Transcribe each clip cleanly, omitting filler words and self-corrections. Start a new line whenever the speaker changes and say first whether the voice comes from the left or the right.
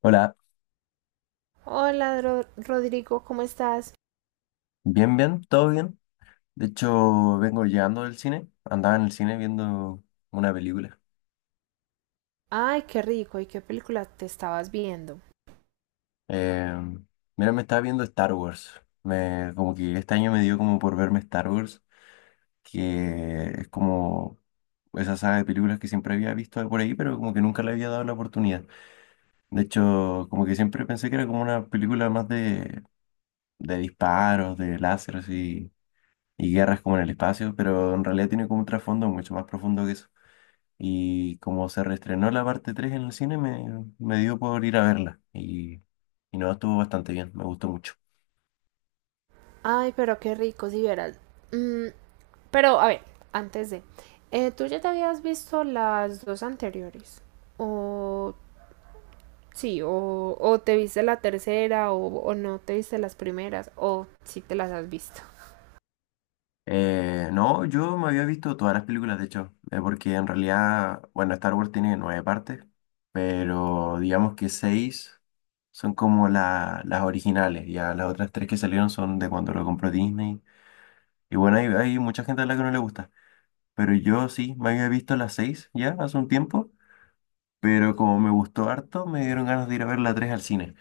left: Hola,
right: Hola, Rodrigo, ¿cómo estás?
left: bien, bien, todo bien. De hecho, vengo llegando del cine. Andaba en el cine viendo una película.
right: Ay, qué rico, ¿y qué película te estabas viendo?
left: Eh, mira, me estaba viendo Star Wars. Como que este año me dio como por verme Star Wars, que es como esa saga de películas que siempre había visto por ahí, pero como que nunca le había dado la oportunidad. De hecho, como que siempre pensé que era como una película más de disparos, de láseres y guerras como en el espacio, pero en realidad tiene como un trasfondo mucho más profundo que eso. Y como se reestrenó la parte 3 en el cine, me dio por ir a verla. Y no, estuvo bastante bien, me gustó mucho.
right: Ay, pero qué rico, si vieras. Mm, pero, a ver, antes de... ¿tú ya te habías visto las dos anteriores? O... Sí, o te viste la tercera, o no te viste las primeras, o si te las has visto.
left: No, yo me había visto todas las películas, de hecho, porque en realidad, bueno, Star Wars tiene nueve partes, pero digamos que seis son como las originales, ya las otras tres que salieron son de cuando lo compró Disney. Y bueno, hay mucha gente a la que no le gusta, pero yo sí, me había visto las seis ya hace un tiempo. Pero como me gustó harto, me dieron ganas de ir a ver la 3 al cine.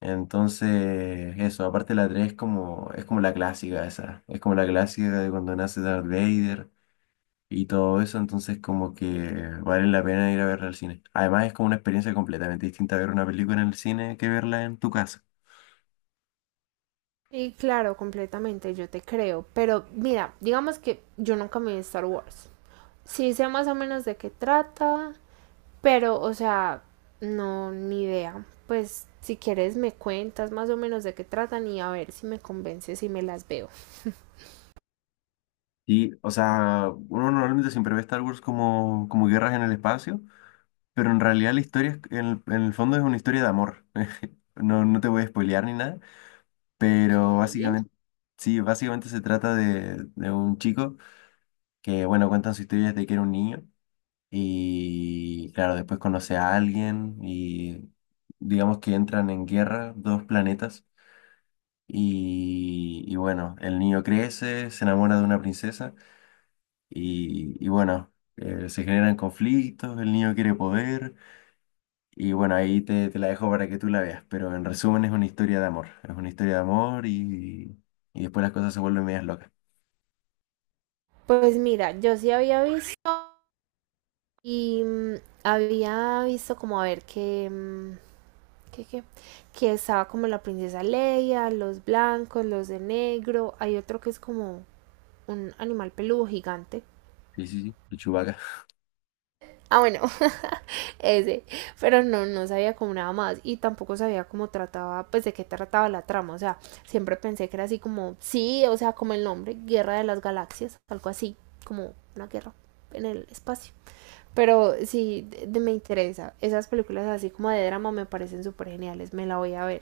left: Entonces, eso, aparte la 3 es como, la clásica esa, es como la clásica de cuando nace Darth Vader y todo eso, entonces como que vale la pena ir a verla al cine. Además es como una experiencia completamente distinta ver una película en el cine que verla en tu casa.
right: Y claro, completamente, yo te creo. Pero mira, digamos que yo nunca me vi Star Wars. Sí sé más o menos de qué trata. Pero, o sea, no, ni idea. Pues si quieres me cuentas más o menos de qué tratan y a ver si me convences y me las veo.
left: Y, o sea, uno normalmente siempre ve Star Wars como guerras en el espacio, pero en realidad la historia, en el fondo es una historia de amor. No, no te voy a spoilear ni nada.
right: Ok.
left: Pero básicamente, sí, básicamente se trata de un chico que, bueno, cuentan su historia desde que era un niño y, claro, después conoce a alguien y digamos que entran en guerra dos planetas y bueno, el niño crece, se enamora de una princesa y bueno, se generan conflictos, el niño quiere poder y bueno, ahí te, la dejo para que tú la veas, pero en resumen es una historia de amor, es una historia de amor y después las cosas se vuelven medias locas.
right: Pues mira, yo sí había visto y había visto, como a ver que, que, que estaba como la princesa Leia, los blancos, los de negro. Hay otro que es como un animal peludo gigante.
left: Sí, sí, sí, de Chewbacca.
right: Ah, bueno, ese. Pero no, no sabía como nada más y tampoco sabía cómo trataba, pues de qué trataba la trama. O sea, siempre pensé que era así como, sí, o sea, como el nombre, Guerra de las Galaxias, algo así, como una guerra en el espacio. Pero sí, me interesa. Esas películas así como de drama me parecen súper geniales, me la voy a ver.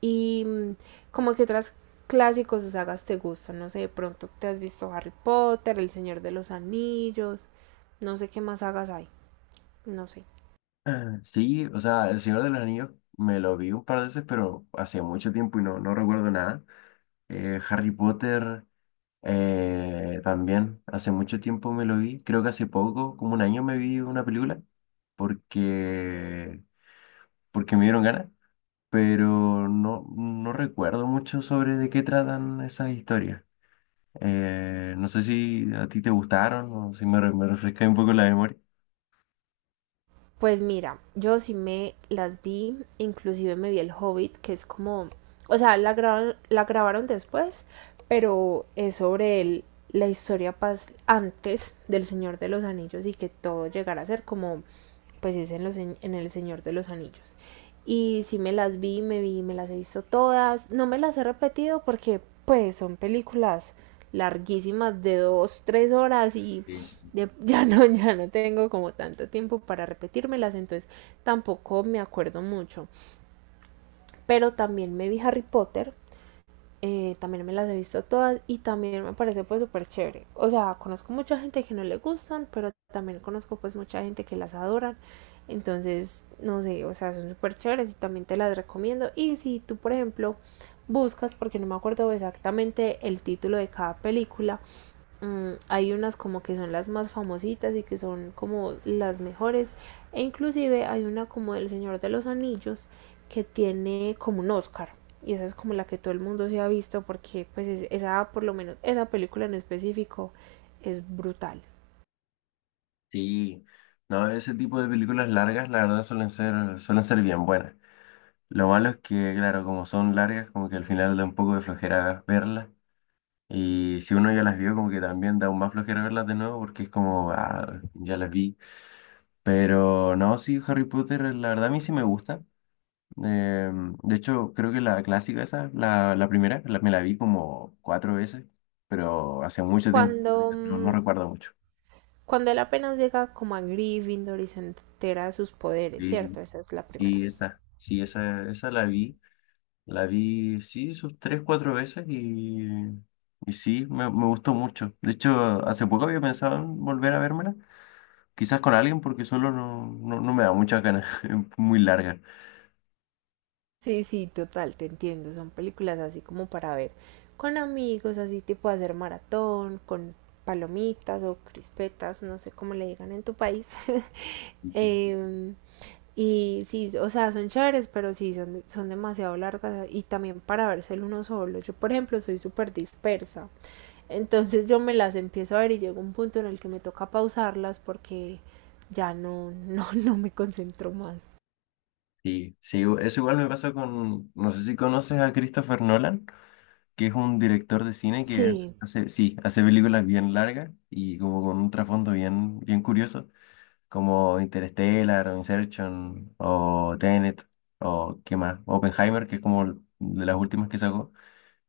right: Y mm, Como que otras clásicos o sagas te gustan, no sé, de pronto te has visto Harry Potter, El Señor de los Anillos, no sé qué más sagas hay, no sé.
left: Ah. Sí, o sea, El Señor de los Anillos me lo vi un par de veces, pero hace mucho tiempo y no, no recuerdo nada. Harry Potter, también, hace mucho tiempo me lo vi. Creo que hace poco, como un año me vi una película, porque, porque me dieron ganas, pero no, no recuerdo mucho sobre de qué tratan esas historias. No sé si a ti te gustaron o si me refresca un poco la memoria.
right: Pues mira, yo sí me las vi, inclusive me vi El Hobbit, que es como, o sea, la grabaron después, pero es sobre el, la historia pas antes del Señor de los Anillos y que todo llegara a ser como, pues es en, los, en El Señor de los Anillos. Y sí me las vi, me las he visto todas, no me las he repetido porque pues son películas larguísimas de dos, tres horas y ya, ya no tengo como tanto tiempo para repetírmelas, entonces tampoco me acuerdo mucho. Pero también me vi Harry Potter, también me las he visto todas y también me parece pues súper chévere. O sea, conozco mucha gente que no le gustan, pero también conozco pues mucha gente que las adoran. Entonces, no sé, o sea, son súper chéveres y también te las recomiendo. Y si tú, por ejemplo, buscas, porque no me acuerdo exactamente el título de cada película. Hay unas como que son las más famositas y que son como las mejores. E inclusive hay una como del Señor de los Anillos que tiene como un Oscar. Y esa es como la que todo el mundo se ha visto porque esa, por lo menos esa película en específico es brutal.
left: Sí, no, ese tipo de películas largas, la verdad, suelen ser bien buenas. Lo malo es que, claro, como son largas, como que al final da un poco de flojera verlas. Y si uno ya las vio, como que también da aún más flojera verlas de nuevo, porque es como, ah, ya las vi. Pero no, sí, Harry Potter, la verdad, a mí sí me gusta. Eh, de hecho, creo que la clásica esa, la primera, me la vi como cuatro veces, pero hace mucho tiempo,
right: Cuando,
left: no
right: mm,
left: recuerdo mucho.
right: cuando él apenas llega como a Gryffindor y se entera de sus poderes,
left: Sí, sí, sí.
right: ¿cierto? Esa es la primera.
left: Sí, esa, esa la vi, sí, sus tres, cuatro veces y sí, me gustó mucho. De hecho, hace poco había pensado en volver a vérmela, quizás con alguien porque solo no, no, no me da muchas ganas, es muy larga.
right: Sí, sí, total, te entiendo. Son películas así como para ver con amigos, así tipo hacer maratón, con palomitas o crispetas, no sé cómo le digan en tu país.
left: Sí, sí, sí.
right: Em, y sí, o sea, son chéveres, pero sí, son, son demasiado largas y también para verse uno solo. Yo, por ejemplo, soy súper dispersa. Entonces yo me las empiezo a ver y llega un punto en el que me toca pausarlas porque ya no, no, no me concentro más.
left: Sí, sí, eso igual me pasa con, no sé si conoces a Christopher Nolan, que es un director de cine que
right: Sí.
left: hace, sí, hace películas bien largas y como con un trasfondo bien, bien curioso. Como Interstellar o Inception o Tenet o qué más, Oppenheimer, que es como de las últimas que sacó.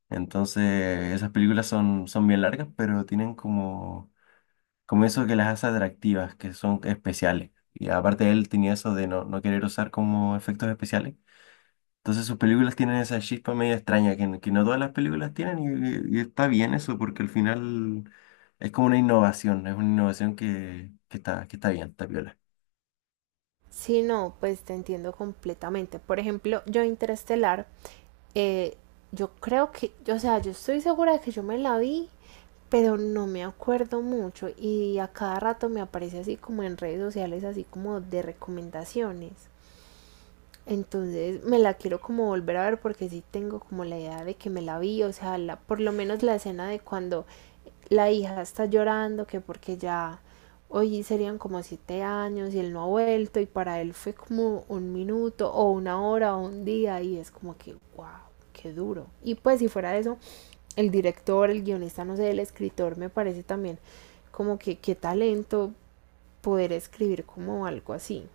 left: Entonces, esas películas son bien largas, pero tienen como, eso que las hace atractivas, que son especiales. Y aparte él tenía eso de no querer usar como efectos especiales. Entonces sus películas tienen esa chispa medio extraña que, que no todas las películas tienen y está bien eso porque al final es como una innovación, es una innovación que está, que está bien, está piola.
right: Sí, no, pues te entiendo completamente. Por ejemplo, yo Interestelar, eh, yo creo que, o sea, yo estoy segura de que yo me la vi, pero no me acuerdo mucho y a cada rato me aparece así como en redes sociales, así como de recomendaciones. Entonces me la quiero como volver a ver porque sí tengo como la idea de que me la vi, o sea, la, por lo menos la escena de cuando la hija está llorando que porque ya hoy serían como siete años y él no ha vuelto y para él fue como un minuto o una hora o un día y es como que, wow, qué duro. Y pues si fuera eso, el director, el guionista, no sé, el escritor me parece también como que qué talento poder escribir como algo así.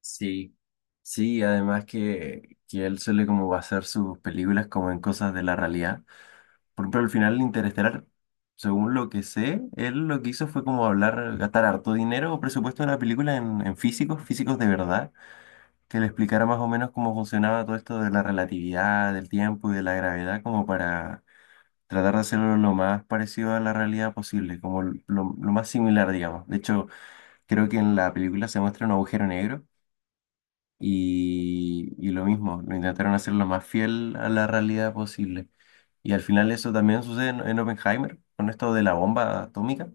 left: Sí, sí, además que él suele como basar sus películas como en cosas de la realidad. Por ejemplo, al final Interestelar, según lo que sé, él lo que hizo fue como hablar, gastar harto dinero o presupuesto de la película en físicos, físicos de verdad, que le explicara más o menos cómo funcionaba todo esto de la relatividad, del tiempo y de la gravedad, como para tratar de hacerlo lo más parecido a la realidad posible, como lo más similar, digamos. De hecho, creo que en la película se muestra un agujero negro y lo mismo, lo intentaron hacer lo más fiel a la realidad posible. Y al final eso también sucede en Oppenheimer, con esto de la bomba atómica,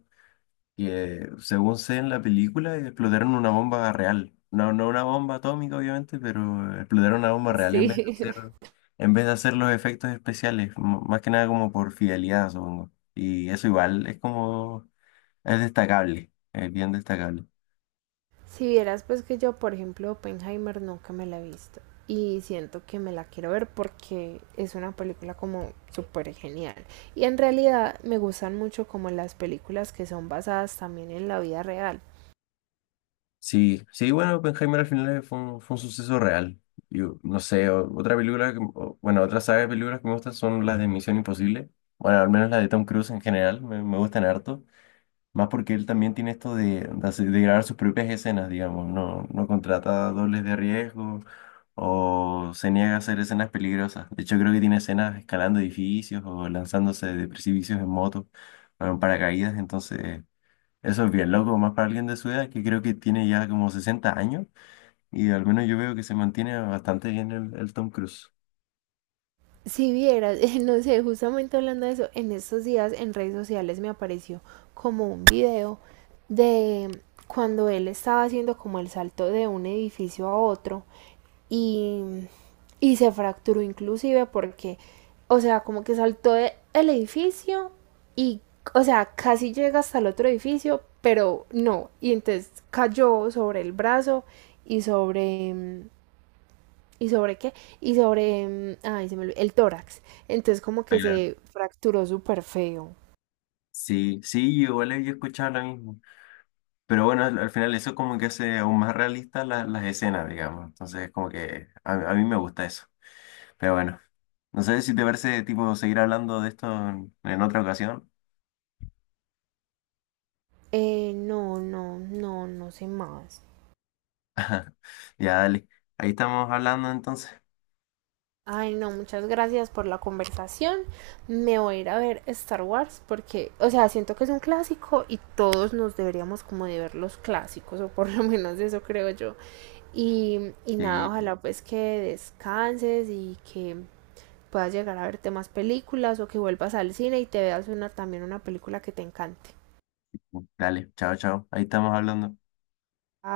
left: que según sé en la película explotaron una bomba real. No, no una bomba atómica, obviamente, pero explotaron una bomba real en vez de
right: Sí.
left: hacer, en vez de hacer los efectos especiales, más que nada como por fidelidad, supongo. Y eso igual es como, es destacable, es bien destacable.
right: Si vieras pues que yo, por ejemplo, Oppenheimer nunca me la he visto y siento que me la quiero ver porque es una película como súper genial. Y en realidad me gustan mucho como las películas que son basadas también en la vida real.
left: Sí, sí, bueno, Oppenheimer al final fue un suceso real. Yo, no sé, otra película, bueno, otra saga de películas que me gustan son las de Misión Imposible. Bueno, al menos las de Tom Cruise en general, me gustan harto. Más porque él también tiene esto de grabar sus propias escenas, digamos. No, no contrata dobles de riesgo o se niega a hacer escenas peligrosas. De hecho, creo que tiene escenas escalando edificios o lanzándose de precipicios en moto, bueno, en paracaídas, entonces. Eso es bien loco, más para alguien de su edad, que creo que tiene ya como 60 años, y al menos yo veo que se mantiene bastante bien el Tom Cruise.
right: Si vieras, no sé, justamente hablando de eso, en estos días en redes sociales me apareció como un video de cuando él estaba haciendo como el salto de un edificio a otro y, y se fracturó inclusive porque, o sea, como que saltó del edificio y, o sea, casi llega hasta el otro edificio, pero no, y entonces cayó sobre el brazo y ¿y sobre qué? Y sobre, ay, se me olvidó, el tórax. Entonces como
left: Ah,
right: que
left: claro.
right: se fracturó súper feo.
left: Sí, sí, igual yo he escuchado lo mismo. Pero bueno, al final eso como que hace aún más realistas las escenas, digamos. Entonces, como que a mí me gusta eso. Pero bueno, no sé si te parece, tipo, seguir hablando de esto en otra ocasión.
right: No, no, no, no sé más.
left: Ya, dale. Ahí estamos hablando entonces.
right: Ay, no, muchas gracias por la conversación. Me voy a ir a ver Star Wars porque, o sea, siento que es un clásico y todos nos deberíamos como de ver los clásicos, o por lo menos eso creo yo. Y nada,
left: Sí,
right: ojalá pues que descanses y que puedas llegar a verte más películas o que vuelvas al cine y te veas una también una película que te encante.
left: dale. Chao, chao. Ahí estamos hablando.
right: Ah.